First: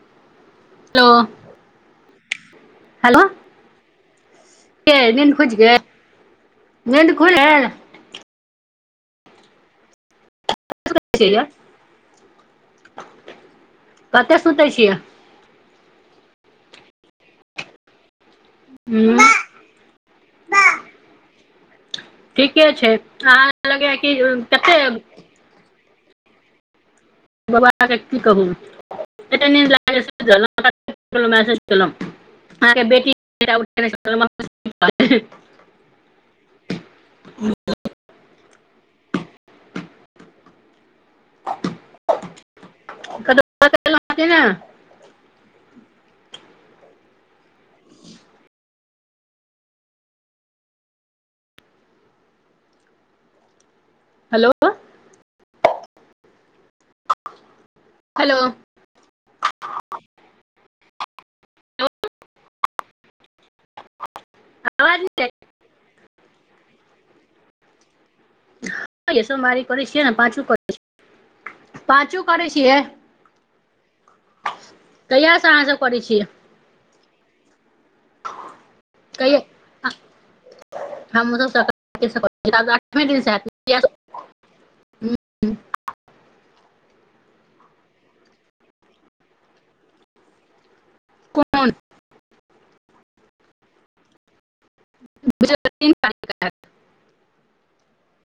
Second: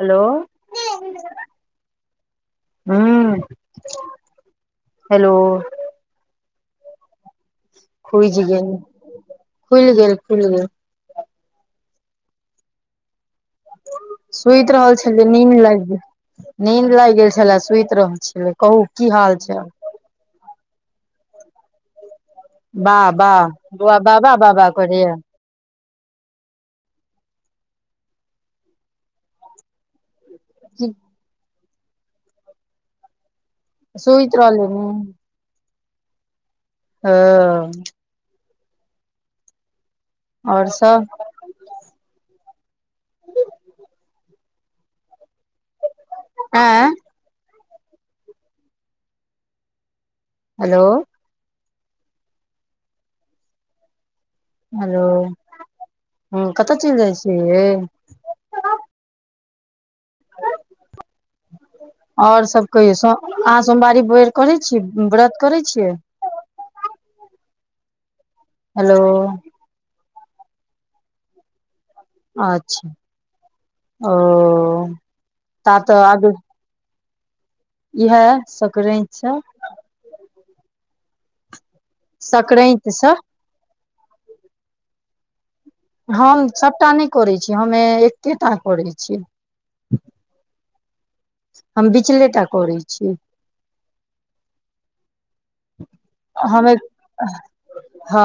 हलो। Hello hello. [inaudible] Hello नींन्द खुजि गेल नीन्द खुलगेल। खुज गेल खुल गेल खुल गेल। कते छिये यो। सुति रहल छलिय नीन्द लागि गेल नीद लागि गेल छलए सुति रहल छल। कहू की हूँ हाल चाल? [unintelligible] ठीके छै वाह वाह अहाँ लगै बौआ कि बाबा बाबा कते करैये बाबाकेँ की कहू एतेऽ निन्द लागैए सुमित की रहलउ मेसेज केलै अहके बेटी सुति रहलै ने [unintelligible] हँ। ओर सब। ल ने [inaudible] आँ हेलो। हेलो हेलो ह कतऽ चलि जाइ छिय मे। हेलो आओर सब कहियो स अहाँ सोमवारी भर करै आवाज छियै नै व्रत करै छियै? हेलो ह ये सोमवारी करै छिय ने पांचो करै छी। अच्छा ओ कहिया से अहाँ त सब करै तऽ छियै आगे इएह संकराइत सँ। हमरो संक्राते सकराइत से स [inaudible] हम सभटा नहि करै छीय हमे एकेटा करैऽ छियै। कोन हम बिचले टा करैऽ छीयै। [unintelligible] हमे हँ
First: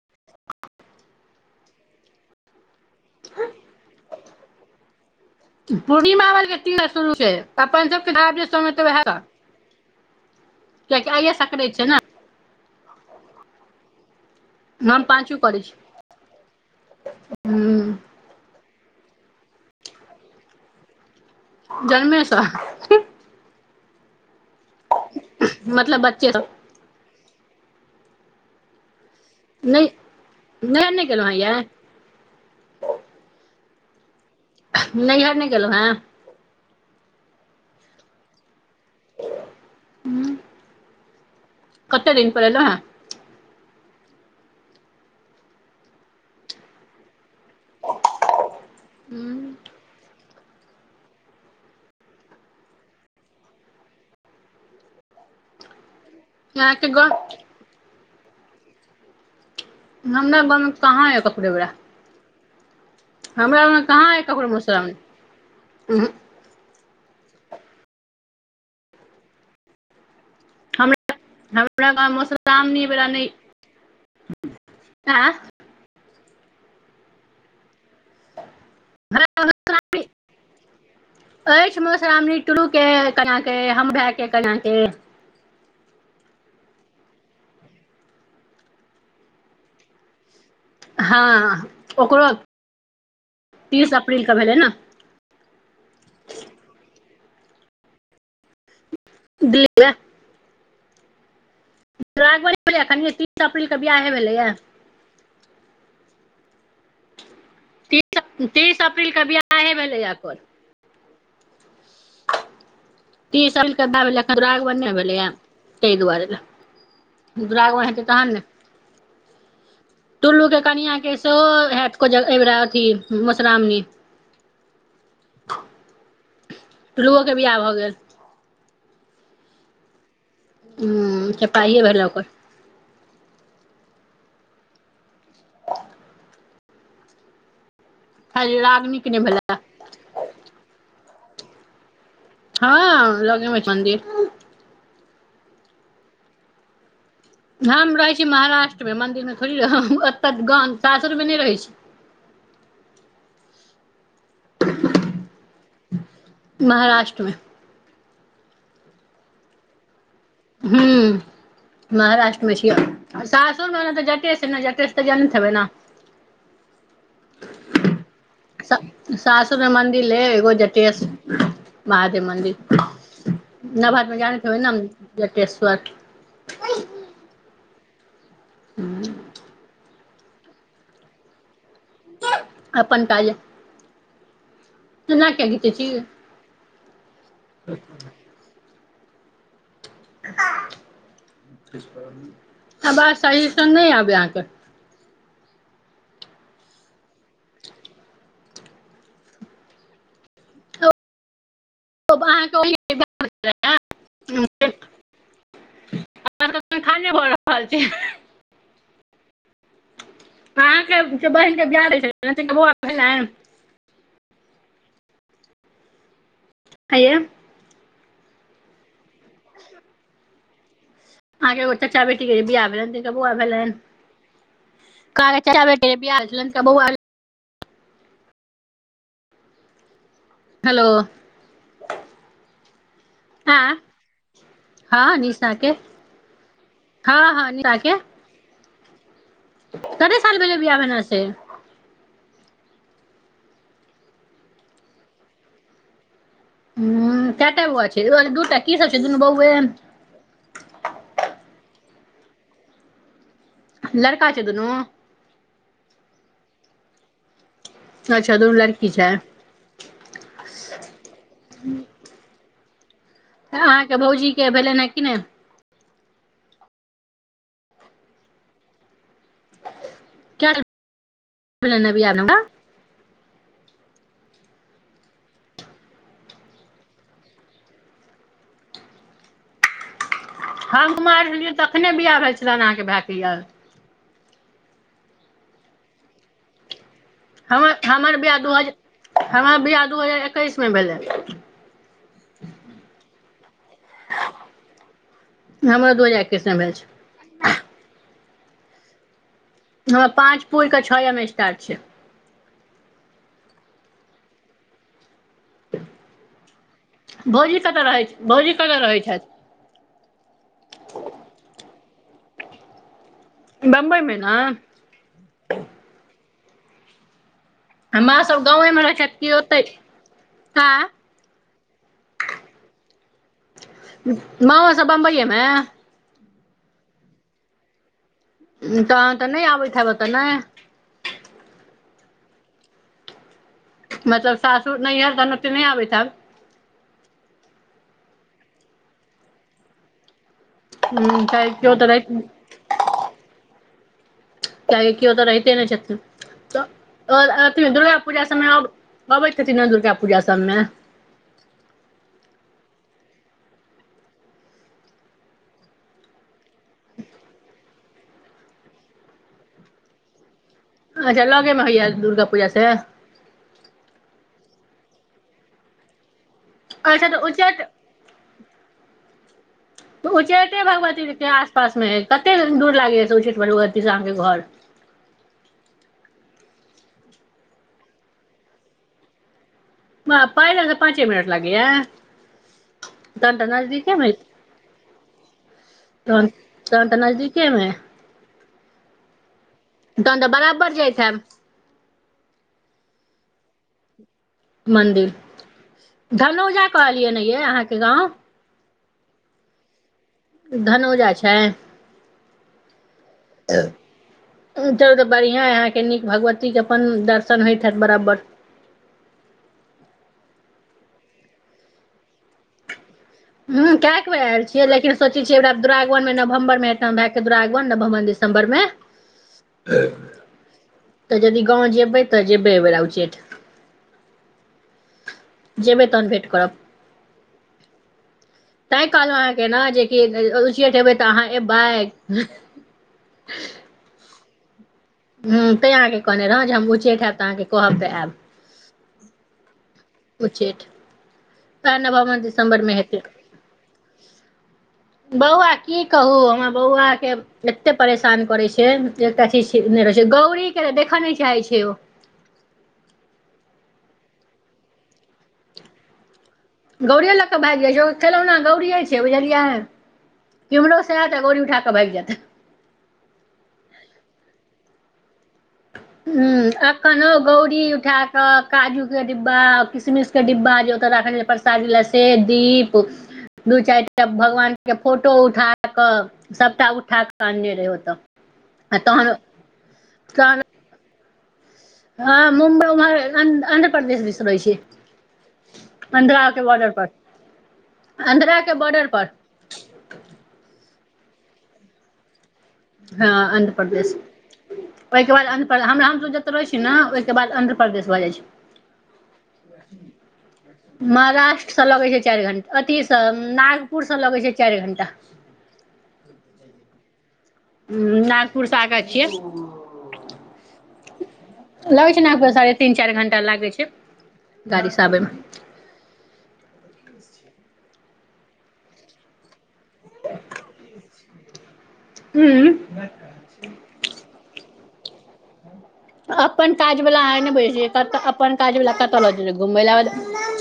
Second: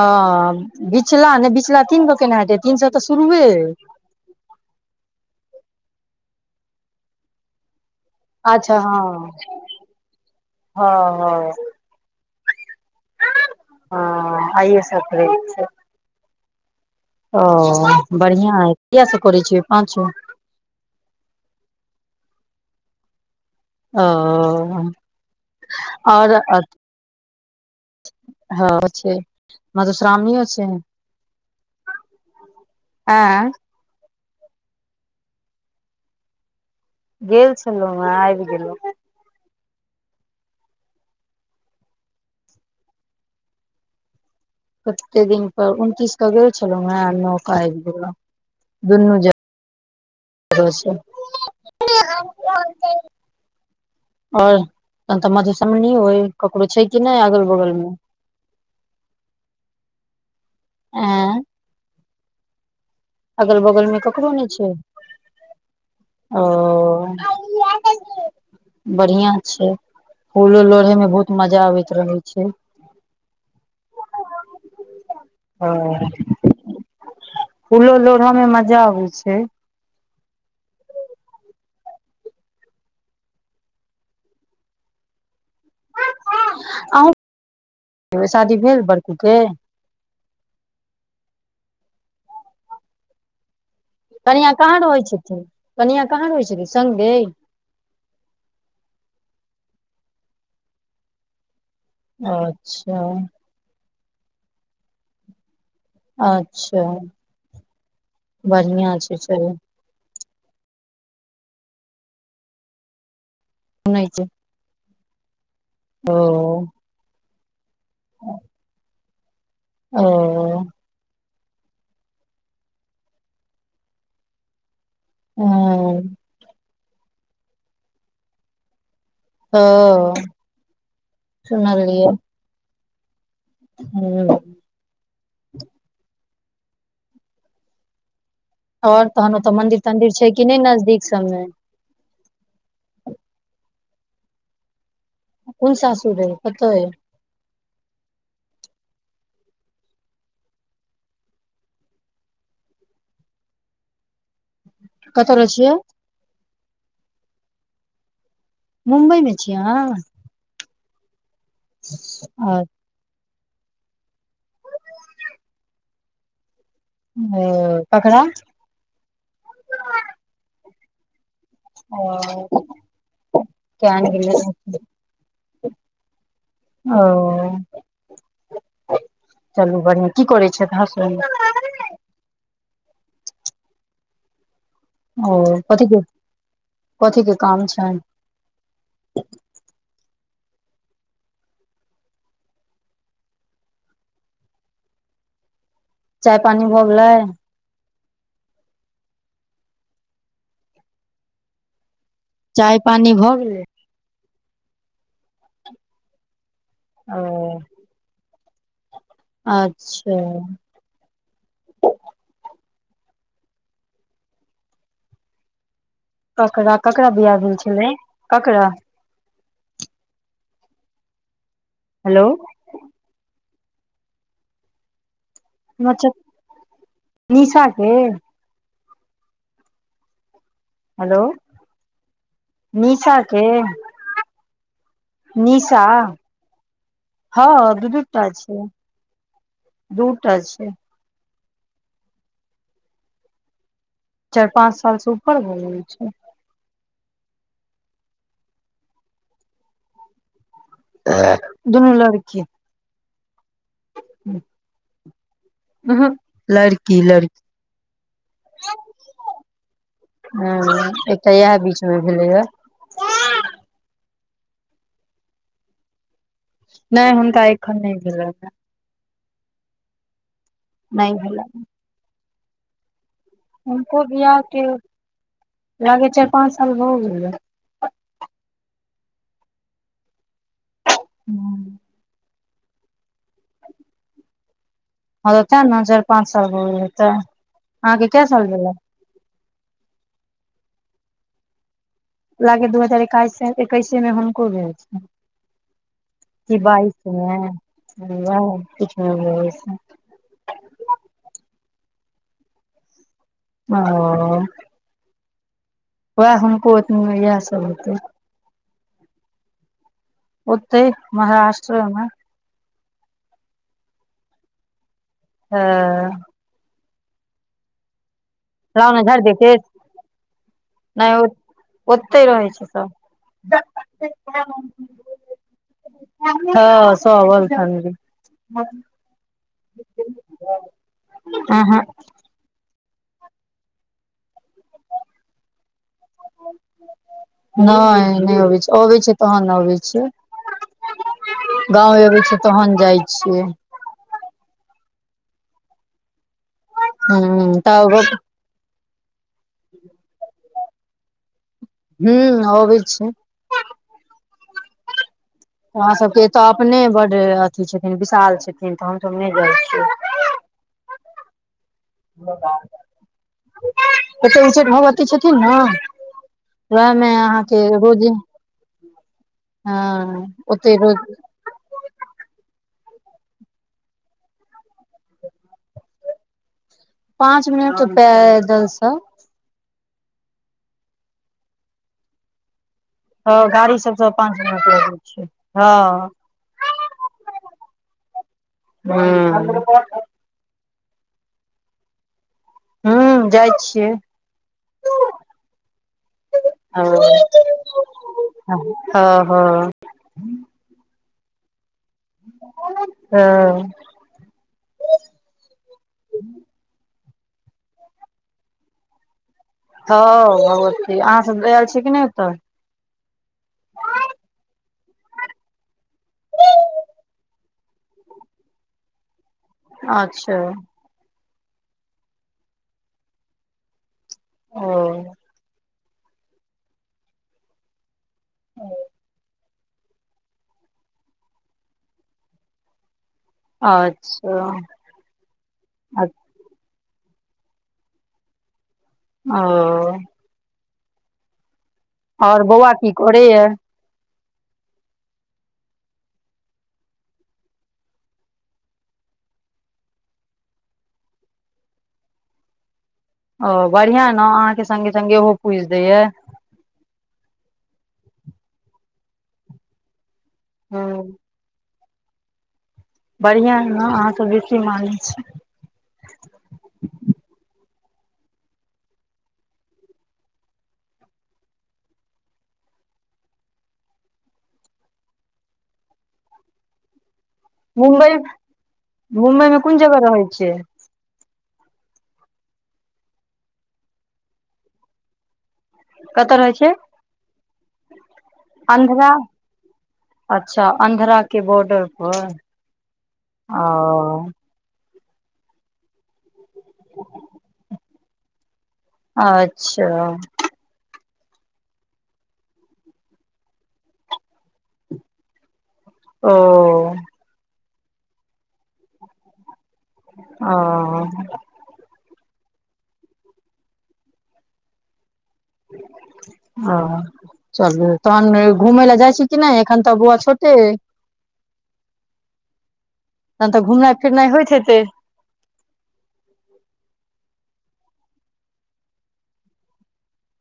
बिचला नहि बिचला तीन गो केना हेतै तीन सए तऽ शुरुए अइ। पूर्णिमा बरके तीना शुरू छै। अपन सबके आब जे सोम अच्छा एतऽ वएह सँ हँ कियकि आइए हँ हँ सक्राइत छै ने‌। ह आइए हम पाँचो सक्राइत करै छै। छी ओ हूँ बढ़िआँ हइ किया सब करै छियै पाँचो। जन्मेस। ओ मतलब आओर बच्चेसँ हँ छै नहि मधुश्रावणीयो छै। नैहर नहि गेलहुँ हेँ यै आँ नहिहर नहि गेलै हँं। गेल छलौ हँ आइब गेलहु। हूँ कते दिन पर एलौ हे? कते दिन पर उनतीस क गेल छलहु ह नौ का आबि गेलौ दुनू जगह हूँ [unintelligible] आओर अहांके तऽ मधुश्रावणिओ अइ, ककरो छै अहाँके कि नहि गाँव अगल बगल मे। हमरा बगल मे कहाँ ये एं ककरो ऐ बेरा। अगल बगल मे कहाँ यऽ ककरो नहि छै। मधुश्रावणी उहूँ ओ बढ़िया छै, फूल उल लोढ़े मे हमरा बहुत मजा हमरा आबैत गाम रहे मे छै मधुश्रावणी बला नै एं। ओ, फूलो लोढ़ऽमे मजा अबै हमरा छै। गाँवमे मधुश्रावणी [inaudible] अछि मधुश्रावणी टुलू के केना के हमरा के केना के अूँ [unintelligible] शादी भेल बड़कूके? हँ ओकरो तीस अप्रील के कनिया भेलै ने कहाँ रहै छथिन कनिया कहाँ रहै छथिन, संगे दीपे। दुरागमन नै अच्छा भेलैन, तीस अप्रैलके बियाहे भेलैए। अच्छा। तीस तीस बढ़िया छै अप्रीलके चलू बियाहे भेलैये ओकर तीन साल के सुनै बाद छै अखैन दुरागमन नै भेलैये तै दुआरे ओ दुरागमन हेतै तखन ने, ओ टुल्लूके कनिया के सेहो हैत ऐ बेरा मधुश्रावणी। हँ टुलुओ के बिआाह भऽ गेल। ओ। हुं चपाहिये भेलै ओकर। हुं। [inaudible] खाली और रागनीके नहि तखैन भेलै ओतऽ मंदिर तंदिर छै कि नहि नजदीक सबमे। हँ लगेमे अछि मन्दिर। कोन सासुर भेल पुतैर हम रहै छी महाराष्ट्र मे, मंन्दिर मे थोड़ी रह ओतऽ गेल ता सासुरमे नहि रहै छी। ह [inaudible] कतऽ रहै छियै? महाराष्ट्रमे। मुम्बई मे छियै अहाँ? हुं, महाराष्ट्र मे अ- छियै। सासुरमे त जते कि नै जेतै, जनैत हेबै ने। हं केकरा। सासुर मे मन्दिर ऐछ एगो जटेस महादेव ओ मन्दिर, ज्ञान नभहत में गेलै जानैत हेबै ने जटेश्वर। ओ चलू बढ़िआं। की करै छैथ हस्बैंड अपन काज ये। ओ घीचै कथि छी के, कथी के काम छनि। आवाज सही सा नई आबैये अहांके। चाय पानी भऽ गेलै। चाय अहाँके पानी भऽ गेलै [unintelligible] जलपाने भ रहल छै ओ [unintelligible] अच्छा। अहाँके जे बहिन के बियाह भेल छलैन है तिनका बौआ भेलैन? ककरा हे ककरा यै बिआह भेल छलै ककरा? अहाँके एगो चाचा हेलो बेटीक के जे बीआह भेलइन तिनका बौआ भेलइन। हमर च [inaudible] निशा के। हेलो निशा के। आँ हँ के निशा हँ दु दु टा छै। कते दूटा साल भेले छै बिआह भेला से चाइर पाँच साल स ऊपर भ गेल छै। ह कएटा बौआ छै दूटा की सब छै दुनू बौवे। दुनू लड़की। लड़का छै दूनू? उहू लड़की लड़की। अच्छा दुनू लड़की छैै। हँ एकटा येह बीच मे भेलेय या। अहाँके भौजी के भेलइन है कि नहि। नहि हुनका एखन नहि भेलैइन है। कै साल नहि भेलइन। [unintelligible] हुनको बियाह के लागय या चाइर पाँच साल भऽ गेलेय। हम कुमाइर छलिये हँ तखने बिआह भेल छलइन अहाँके भाके यैय। हँ त तैं ने चार पाँच साल भर गेल हैतय। हमर हमर बिआह दू हजार हमर बियाह दू हजार एकैसमे भेला। लागय दू हजार एकाइस मे एकैस मे हुनको भेल छइन हमरो दू हजार एकैस की मे भेल छै बाइ [unintelligible] किछु नहि भेल छइन। हमारा पाँच पुरके छयम स्टार्ट छै। अओ। वैह हुनको ओतनिये यैह भौजी सब कतऽ हेतैय। रहै छै? भौजी कत्त रहै छैथ? ओतय महाराष्ट्रमे। बम्बई मे ने। हुं। मां सब गांवे मे लाउ रहै ने छैथ झाड़ि की देतै ओतै। आँ नहि ओ ओतेय रहै छै सब। मांवो सब बम्बईये मे। हँ सब ऑल फैमिली। तऽ अहाँ त नहि आबैत हेब एतऽ ने। उहुक। मतलब सासुर नैहर तहन ओते नहि आबैत हैब। नइ नहि अबै छी अबैय छै तहन अबै छिये। हुं [unintelligible] तहन जाइ छियै। कीयाकि किओतऽ रहिते नहि छथिन तऽ हूं अथि तब दुर्गा पूजा सब मे अब आबै छथिति न दुर्गा पूजा सब मे। हू आबी छै। हमरा सबके एतय अपने बड़ अथी छथिन विशाल छथिन तऽ हमसभ नहि जाइ छियै अच्छा लगेमे हैय। एतऽ उ्चैठ भगवती छथिन ने। वएहमे अच्छा तऽ अहाँके उच्चैठ रोजी हँ ओते रोज स पास मे कते दूर लागेय उ्चैठ भगवती से आहाँ के घर पाँच मिनट पै दलसँ बाह पैदल से पाँचे मिनट लागैए। ह गाड़ी सबसँ मे पाच मिनट लागै छै हँ। तहन तहन तऽ नजदीकेमे हूं। तहन तऽ बराबर जाइत हेब हू जाइ छियै। मन्दिर धनौजा हँ कहलियै ने ये अहाँके गाँव हँ हँ। धनौजा छै। हँ। उ तऽ बढ़िआँ अहाँके नीक भगवतीके अपन दर्शन होइत हैत बराबर हँ भगवति अहाँ सब आयल छी कि नहि ऐतऽ उं केक आल छियै लेकिन सोच छियै ओरा दुरागवनमे नवम्बर मे एत भए क दुरागमन नवम्बर दिसम्बर मे। अच्छा। तऽ जदि गाँव जेबै तऽ जेबै ए बेर उ चेठ- ओ। जेबै तहन भेट करब तैं कहलो हे केना जे की तऽ उ्चैठ अहाँ ए बैग अच्छा। हँ तैँ आहके कहने रहौ जे हम उच्चैठ एब तऽ अहाँके कहबऽ त आयब। ओ। उच्चैठ धन बाब और बौआ की करे य। बौआ की कहू हमरा बौआके एते परेशान करै छै एकटा चीज नहि रहै छै गौरी के देखऽ नहि चाहैत छै ओ ओ बढ़िया ने अहाँके संगे सगे ओहो पूज दैया। गौरीए लऽ कऽ भागि जा ज खेलौना गौरीए छै बुझलियैे केमहरोसँ हँ हयत गौरी उठा कब आबि जेतै बढ़िआं ने अहाँ सऽ बेसी मानय छै ह अखनहु गौरी उठा क काजू के डिब्बा किसमिश के डिब्बा जे ओतह रखने- चारिल से दीप दू चायटा भगवान के फोटो उठा क सबटा उठा क मुम्बई अने मुम्बई मे कोन जगह तहन रहै [unintelligible] छियै हँ मुम्बइ उम्ह रान्ध्र आन्ध्रपदेश दिस रहै छि। कतऽ पान्ध्राके रहै छियै बॉर्डर पर आध्राके बॉर्डर पर आन्ध्रा अच्छा अन्ध्रा के बॉर्डर पर हँ ओ आन्ध्रपदेश ओहिके बाद आंध्र पर हमरा हम जू रहै छै ने ओहिके बाद आन्ध्रपदेश भऽ जाइ छै अच्छा महाराष्ट्रसँ लगै छय चारि घण अथिसँ नागपुरसँ लगै छै चारि घण्टा ओ नागपुर सऽ आगा छिये ओ लगै छै नागपुर साढ़े तीन चारि घण्टा लागै छै गाड़ीसँ आबैमे हऽ चलु तहन घुमै लए जाइ छी क नहि एखन तऽ बौआ छोटे अए हू तहन तऽ घुमनाइ फिरनाइ होइत हेतै अपन काज वला अहा नहि बुझै छियै कतऽ अपन काज वला कत लऽ जेतै घुमय ले बाद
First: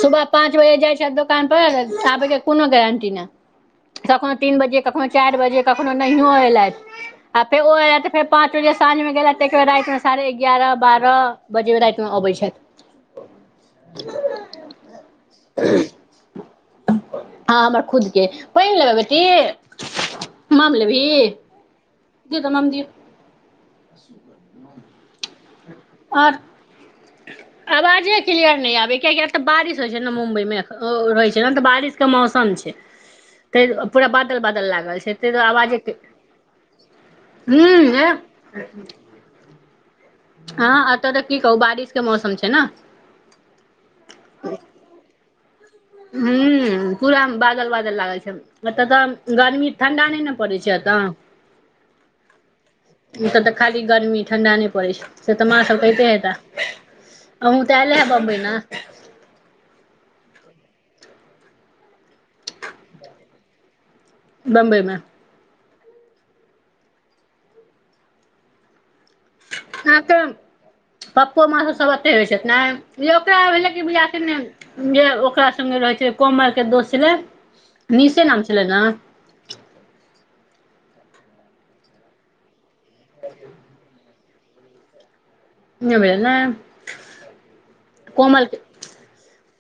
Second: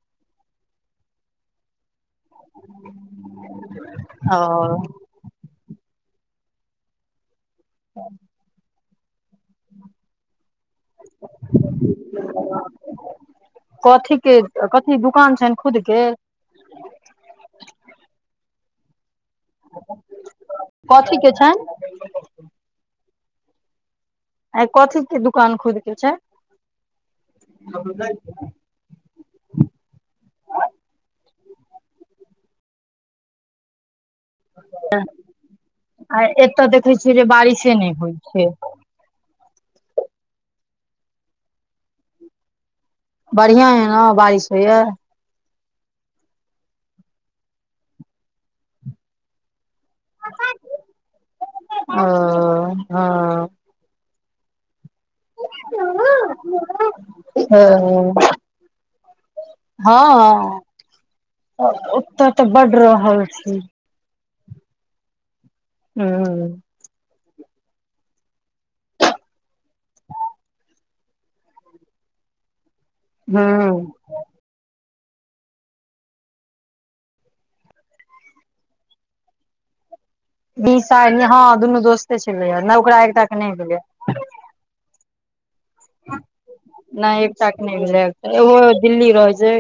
सुबह पाँच बजे जाए छैथ दो दुकान पर तऽ आबै कोनो गारंटी नहि कखनो ओ तीन बजे कखनो चारि बजे कखनो नहियो एलथि आ फेर ओ एलथि फेर पाँच बजे साँझ मे गेलथि तऽ एके बेर राति मे साढ़े एगारह बारह बजे मे राति मे अबै छथि कथी के कथी दुकान छनि खुद के हँ हमर खुद के पइन लेबै बेटी माम लेबही कथी के छनि दिगऽ मम दिय सुगर ऐय कथी के दुकान खुद के छै आप आवाजे क्लियर नहि आबैये कियेकी तऽ बारिश होए छै ने मुम्बई मे अख अ ओ रहै छै ने तऽ बारिश के मौसम छै तै पूरा बाद बदल बादल लागै छै आवाजे आ एतऽ देखै छियै जे कए हूं बारिशे नहि एह होइ छै हँ एतऽ तऽ की कहू बारिश के मौसम छै न बढ़ियां अए नऽ बारिश होए यै हू पूरा बादल बादल लागल छै एतऽ तऽ गर्मी ठण्डा नैय ने पड़ै छै ओ हँ एतऽ खाली गरमी ठण्डा नई पड़ै छै से तऽ माँ सब कहिते हेताऽ अहूँ तऽ अएले हेब बम्बई न हँ ओतऽ तऽ बडु रहल छी बम्बै मे हू अहाँके पप्पो माँ सब सब एत राहई छईथ नै यै ओकरा ह भेलै कि बुझै नै नै जे ओकरा संगे रहै छै कोमल के दोस छलै निशे नाम छलै नऽ निशा हा दुनू दोस्ते छले हऽ नहि ओकरा एकटा के नहि भेलेए नहि भेलै ने नई एकटा के नई भेलेए एखन कोमल के ओ दिल्ली रहै छै